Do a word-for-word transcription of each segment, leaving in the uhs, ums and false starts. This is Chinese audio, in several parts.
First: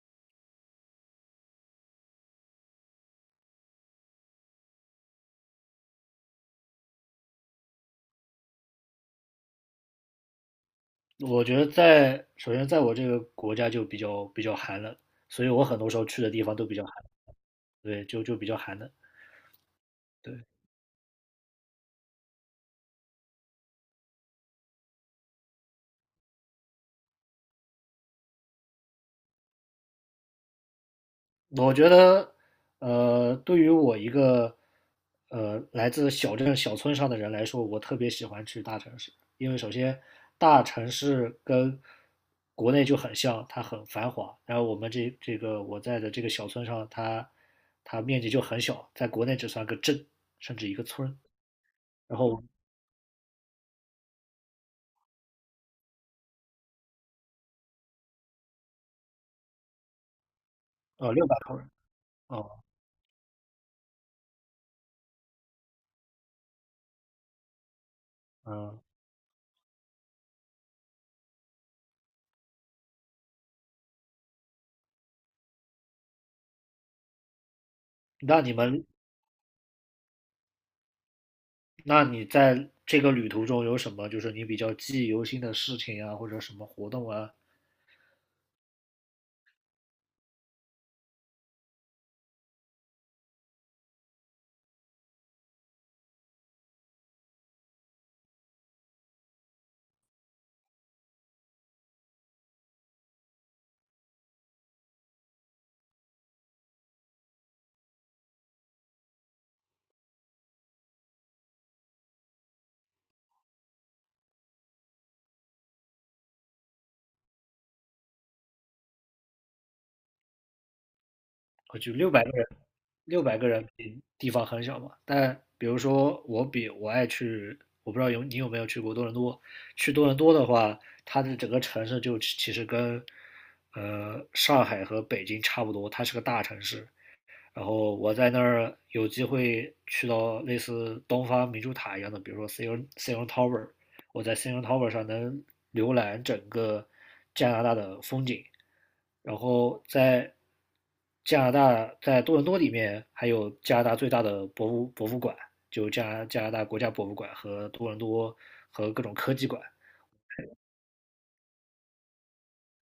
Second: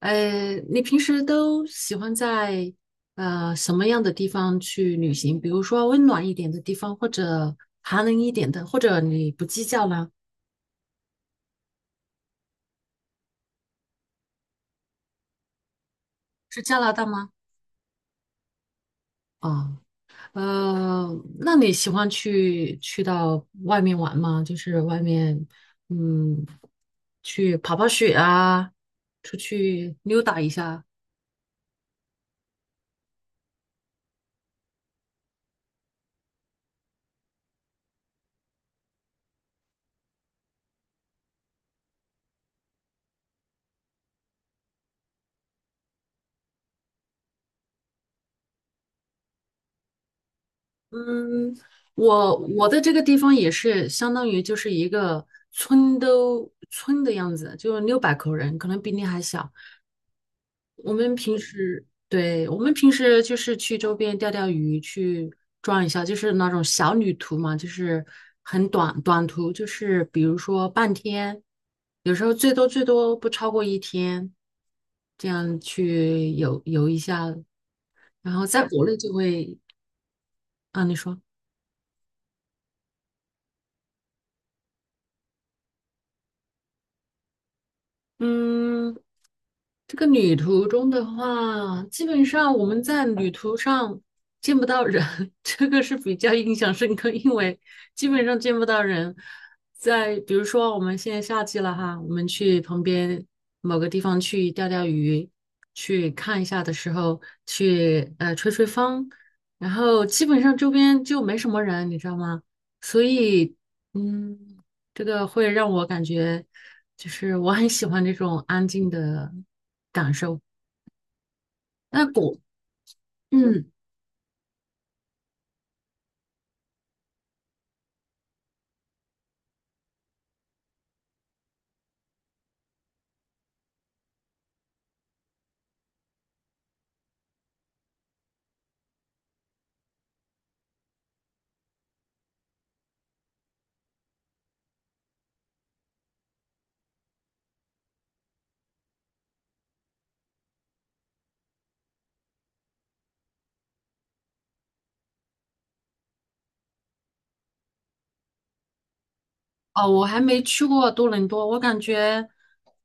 呃，你平时都喜欢在呃什么样的地方去旅行？比如说温暖一点的地方，或者寒冷一点的，或者你不计较呢？我觉得在首先在我这个国家就比较比较寒冷，所以我很多时候去的地方是都比加较拿寒。大吗？对，就就比较寒冷。啊，对，呃，那你喜欢去去到外面玩吗？就是外面，嗯，去跑跑雪啊，出去溜达一下。我觉得，呃，对于我一个呃来自小镇小村上的人来说，我特别喜欢去大城市。因为首先大城市跟国内就很像，它很繁华。然后我们这这个我在的这个小村上，它它面积就很小，在国内只算个镇，甚至一个村。嗯，然我后我的这个地方也是相当于就是一个村都村的样子，就六百口人，可能比你还小。我呃们六百平口人。时，对，我哦，们平时就是去周边钓钓鱼，去转一下，就是那种小旅途嘛，就是很嗯，短短途，就是比如说半天，有时候最多最多不超过一天，这样去游游一下，然那后你在国们，内就会，啊，你说。那你在这个旅途中有什么就是你比较记忆犹新的事情啊，或者什么活动啊？嗯，这个旅途中的话，基本上我们在旅途上见不到人，这个是比较印象深刻，因为基本上见不到人。在比如说我们现在夏季了哈，我们去旁边某个地方去钓钓鱼，去看一下的时候，去呃吹吹风，然后基本上周边就没什么人，你知道吗？所以嗯，这个会让我感觉就是我很喜欢这种安静的。感受。我就那六百个国，人，六百个人嗯，比地方很小嘛。但比如说我比我爱去，我不知道有你有没有去过多伦多。去多伦多的话，它的整个城市就其其实跟呃上海和北京差不多，它是个大城市。然后我在那儿有机会去到类似东方明珠塔一样的，比如说 CN C N Tower。我在 C N Tower 上能浏览整个加拿大的风景。然后在加拿大，在多伦多里面还有加拿大最大的博物博物馆，就加加拿大国家博物馆和多伦多和各种科技馆。哦，我还没去过多伦多，我感觉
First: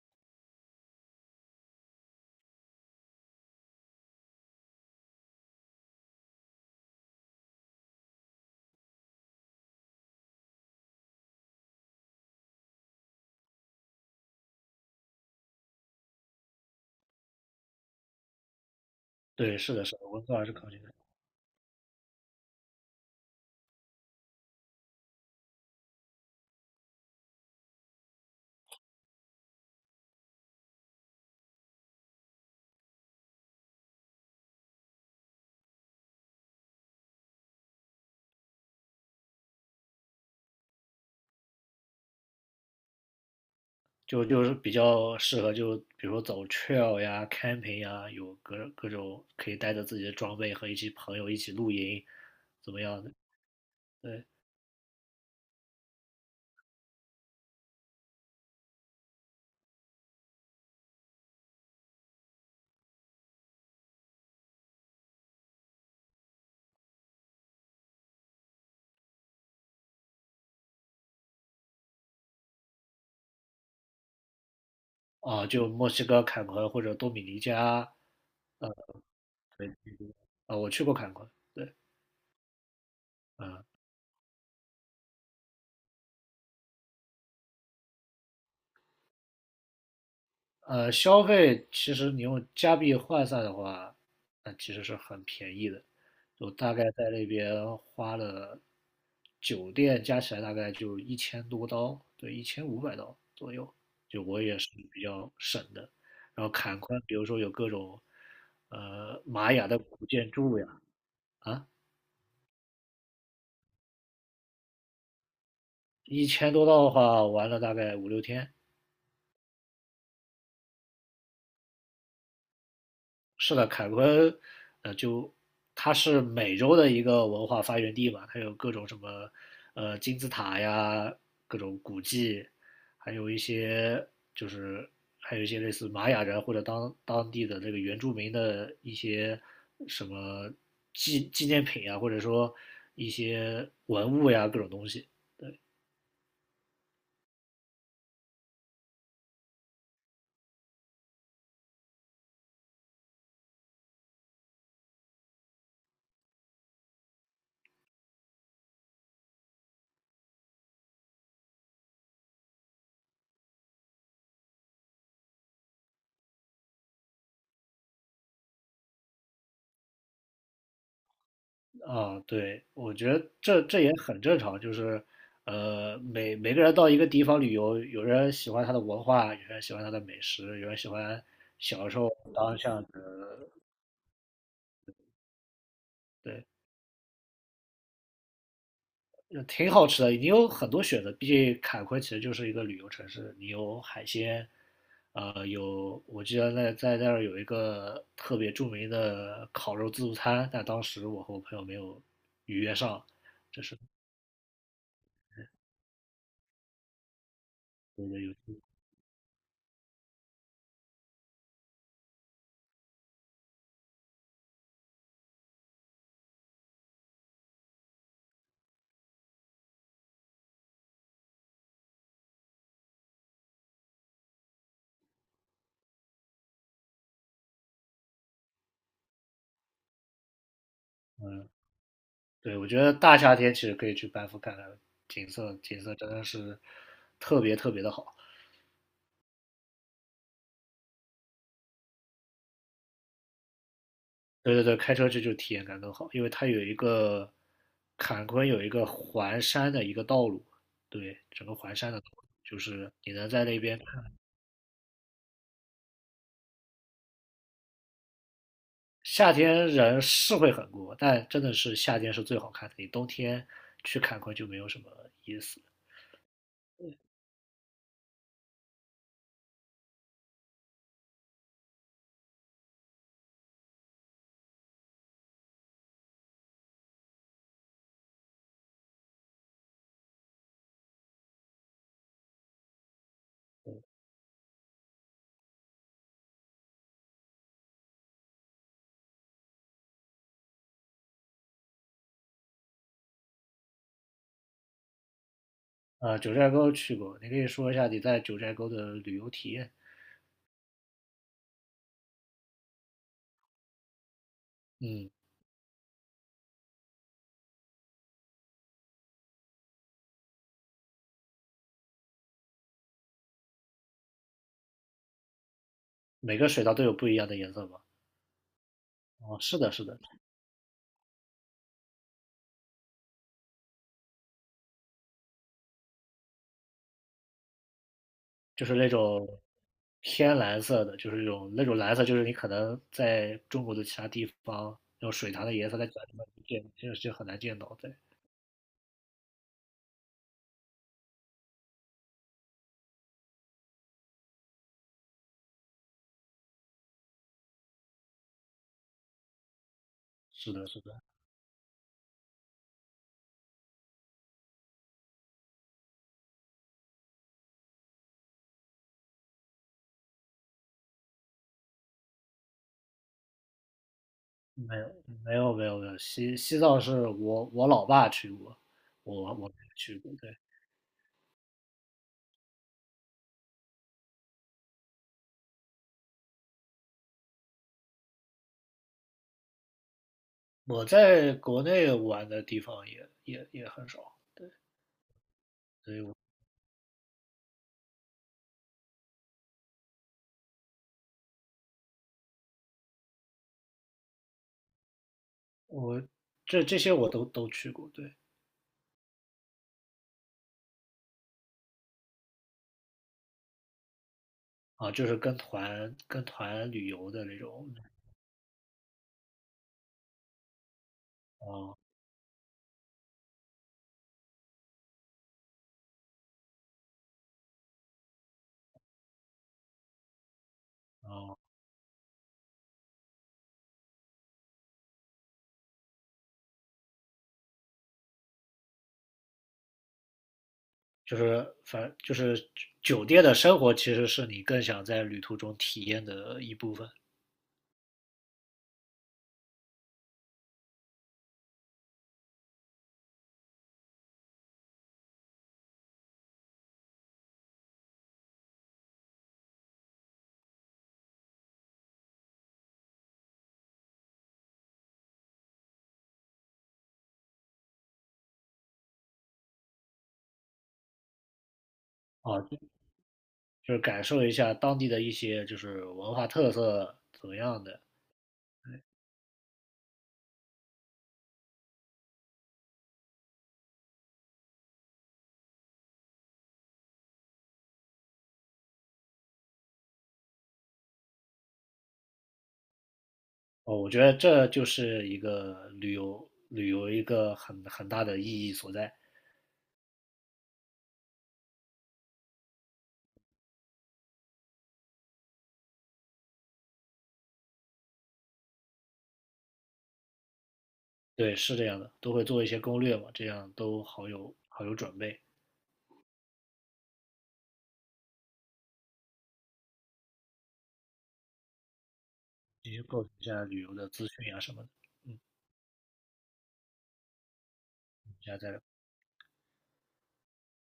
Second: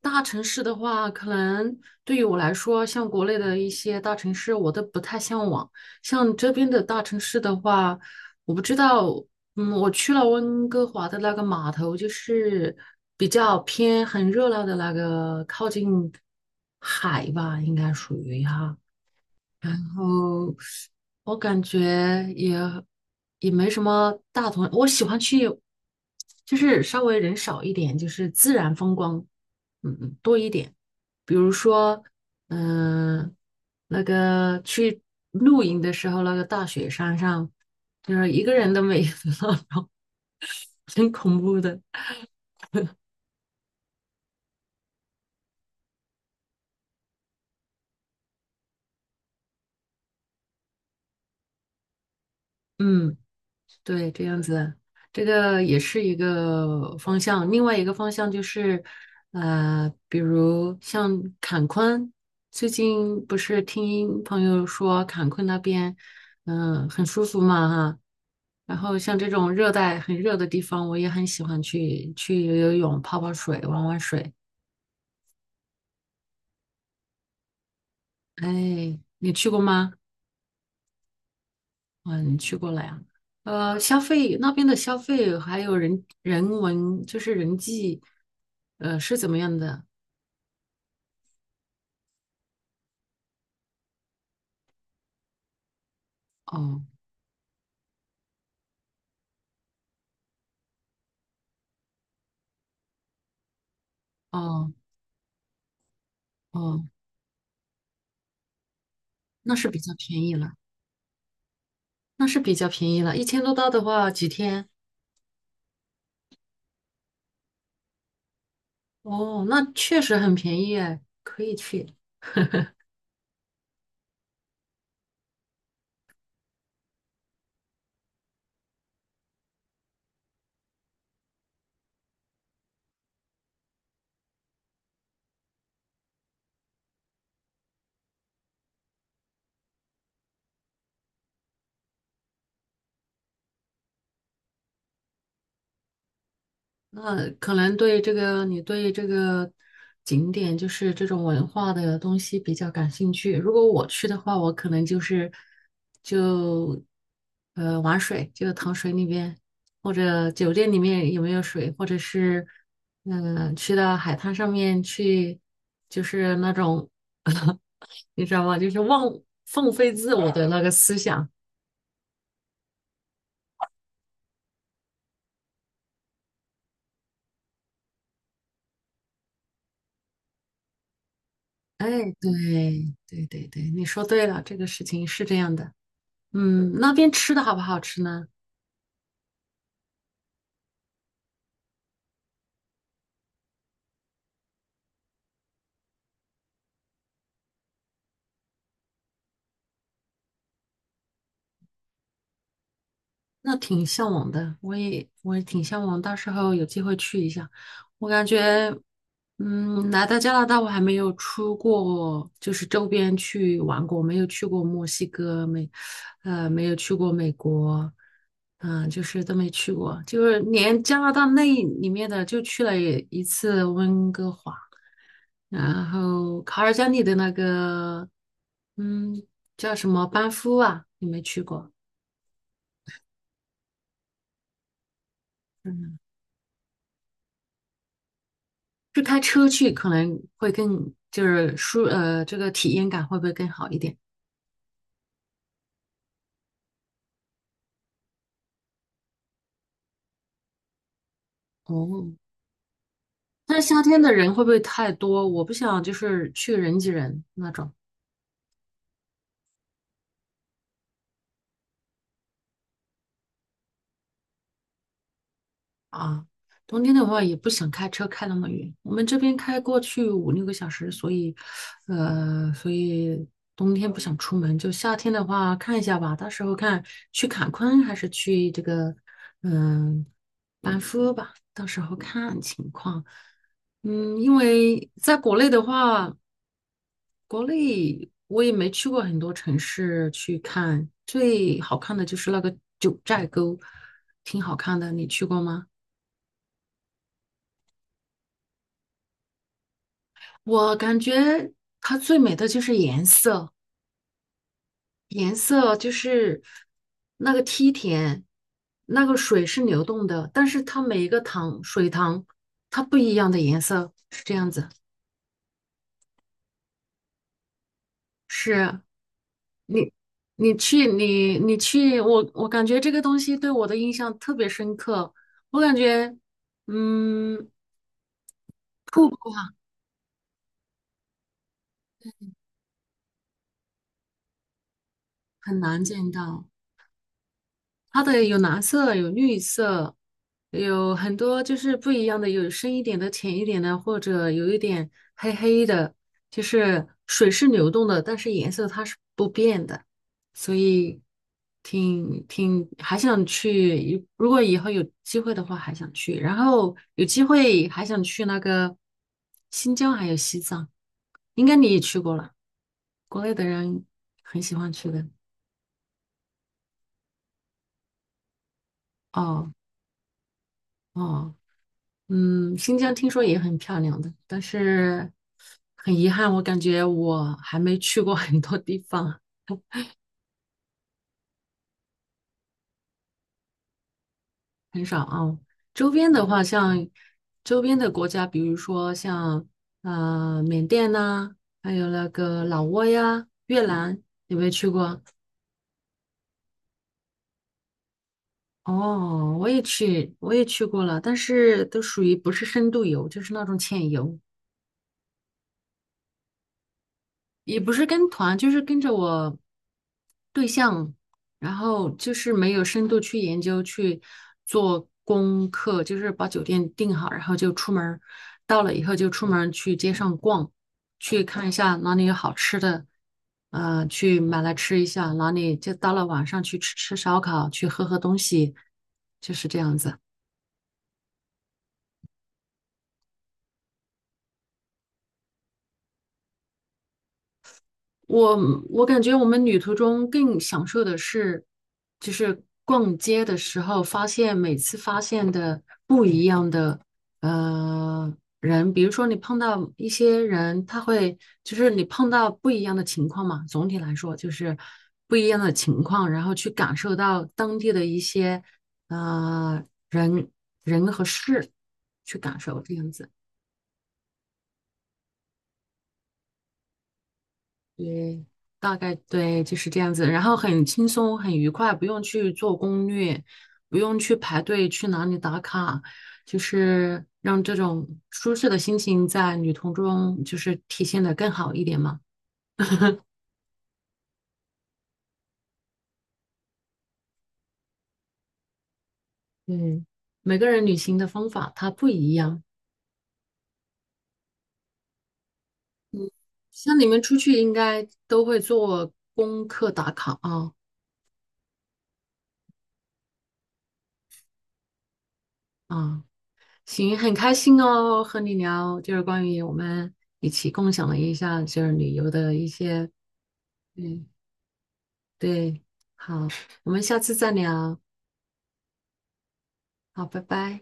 大城市的话，可能对于我来说，像国内的一些大城市，我都不太向往。像这边的大城市的话，我不知道，嗯，我去了温哥华的那个码头，就是比较偏很热闹的那个，靠近海吧，应该属于哈。对，是然的，是的，温哥华是后科技。我感觉也也没什么大同，我喜欢去就是稍微人少一点，就是自然风光，嗯嗯多一点。比如说，嗯、那个去露营的时候，那个大雪山上，就是一个人都没有，很恐怖的。就就是比较适合就比如说走 trail 呀、camping 呀，有各各种可以带着自己的装备和一些朋友一起露营，怎么样的？嗯。对，对这样子，这个也是一个方向。另外一个方向就是，呃，比如像坎昆，最近不是听朋友说坎昆那边，嗯、很舒服嘛哈。然后像这种热带很热的地方，我也很喜欢去去游游泳、泡泡水、玩玩水。啊，就墨西哥坎昆或者多米尼加。哎，你去过对吗？啊，我去过坎昆，对，嗯，你去过了呀？嗯。呃，消费那边的消费还有人人文，就是人际，呃，是怎么样的？呃，消费其实你用加币换算的话，那其实是很便宜的。我大哦概在那边花了酒店加起来大概就一千多刀，对，一千五百刀左右。就我也是哦比较省的。然后坎哦，昆，比如说有各种呃玛那雅是比的较古便建宜了，筑呀。啊，那是比较便宜了，一千多刀的话几天？一千多刀的话玩了大概五六天。哦，那确实很便宜哎，可以去。是的，凯昆，呃，就它是美洲的一个文化发源地嘛。它有各种什么，呃，金字塔呀，各种古迹。还有一些就是还有一些类似玛雅人或者当当地的这个原住民的一些什么纪纪念品啊，或者说一些文物呀，各种东西。那可能对这个，你对这个景点就是这种文化的东西比较感兴趣。如果我去的话，我可能就是就呃玩水，就躺水里面，或者酒店里面有没有水，或者是嗯、呃去到海滩上面去，就是那种 你知道吗？就是忘放飞自我的那个思想。啊，对，我觉得这这也很正常。就是，呃，每每个人到一个地方旅游，有人喜欢它的文化，有人喜欢它的美食，有人喜欢哎，小时候当巷对对子。对对，你说对了，这个事情是这样的。对，嗯，那边吃的好不好吃呢？呃挺好吃的。你有很多选择，毕竟坎昆其实就是一个旅游城市，你有海鲜。呃，有我记得在在那儿有一个特别著名的烤肉自助餐，但当时我和我朋友没有预约上。那是挺向往的，我也我也挺向往，到时候有机会去一下。我感觉，嗯，来到加拿大，我还没有出过，就是周边去玩过，没有去过墨西哥，没，呃，没有去过美国，嗯、就是都没去过，就是连加拿大那里面的就去了一次温哥华，然后卡尔加里的那个，嗯，叫什么班夫啊，你没去过？对，我觉得大夏天其实可以去班夫看看景色，景色嗯，真的是特别特别的好。就开车去可能会更就是舒呃，这个体验感会不会更好一点？对对对，开车去就体验感更好。因为它有一个坎昆有一个环山的一个道路。对，整个环山的道哦，路就是你能在那但是边夏天看。的人会不会太多？我不想就是去人挤人那种。夏天人是会很多，但真的是夏天是最好看的，你冬天去坎昆就没有什么意思。啊，冬天的话也不想开车开那么远，我们这边开过去五六个小时，所以，呃，所以冬天不想出门，就夏天的话看一下吧，到时候看去坎昆还是去这个，嗯、班夫吧，到时候看情况。嗯，因为在国内的话，国内我也没去过很多城市去看，最好看的就是那个九寨沟，挺好看的，你去过吗？呃，九寨沟去过，你可以说一下你在九寨沟的旅游体验。我感觉它最美的就是颜色，嗯，颜色就是那个梯田，那个水是流动的，但是它每一个塘水塘它不一样的颜色是这样子。每个水道都有不一样的颜色吧？是哦，是的，是你的，你去你你去，我我感觉这个东西对我的印象特别深刻。我感觉嗯，就是那瀑种布啊偏蓝色的，就是那种那种蓝色，就是你可能在中国的其他地方，那种水塘的很颜色，难在家见里面到。见，就是就很难见到。对，它的有蓝色，有绿色，有很多就是不一样的，有深一点的、浅一点的，或者有一点黑黑的，就是水是流动的，但是颜色它是不变的，是所的，是以的，挺挺还想去，如果以后有机会的话还想去，然后有机会还想去那个新疆还有西藏，应该你也去过了，国内的人很喜欢没去有，的。没有，没有，没有。西西藏是我我老爸去过，我我哦没去过。对，哦。嗯，新疆听说也很漂亮的，但是很遗憾，我感觉我还没去过 很多地方，我在国内玩的地方也也也很少，很少啊。周边的话，像周边的国家，比如说像呃缅甸呐、还有那个老挝呀、越南，有没有去过？这这些我都都去过。对，哦，我也去，我也去过了，但是都属于不是深度游，就是那种浅游。啊，就是跟团跟团旅游的那也不种。是跟团，就是跟着我对象，然哦后就是没有深度去研究去做功课，就是把酒店订好，然后就出门儿到了以后就出门儿去街上逛，去哦。看一下哪里有好吃的，呃，去买来吃一下，哪里就到了晚上去吃吃烧烤，去喝喝东西，就是这样子。就是反就是酒店的生活其实是你更想在旅途中体验的一部分我我感觉我们旅途中更享受的是，就是逛街的时候发现每次发现的不一样的呃人，比如说你碰到一些人，他会就是你碰到不一样的情况嘛，总体来说就是不一样的情况，然后去感受到当地的一些呃人人和事，去啊，感受这样子。就是感受一下当地的一些就是文化特色怎么样的。对，大概对，就是这样子。然后很轻松，很愉快，不用去做攻略，不用去排队去哪里打卡，就是让这种舒适的心情在旅途中就是体现的更好一点嘛。哦，我觉得这就是一个旅游旅游一个很很大的意义所在。嗯，每个人旅行的方法它不一样，像你们出去应该都会做功课打卡啊对，是这样的，都会做一些攻略嘛，这样都好有好有准备，啊，行，很开心哦，和你聊，就是关于我们一起共享了一下就是旅游的一进行些构成一下旅游的嗯资讯啊什么的。嗯，对，好，我们下次再聊，下次再聊。好，拜拜。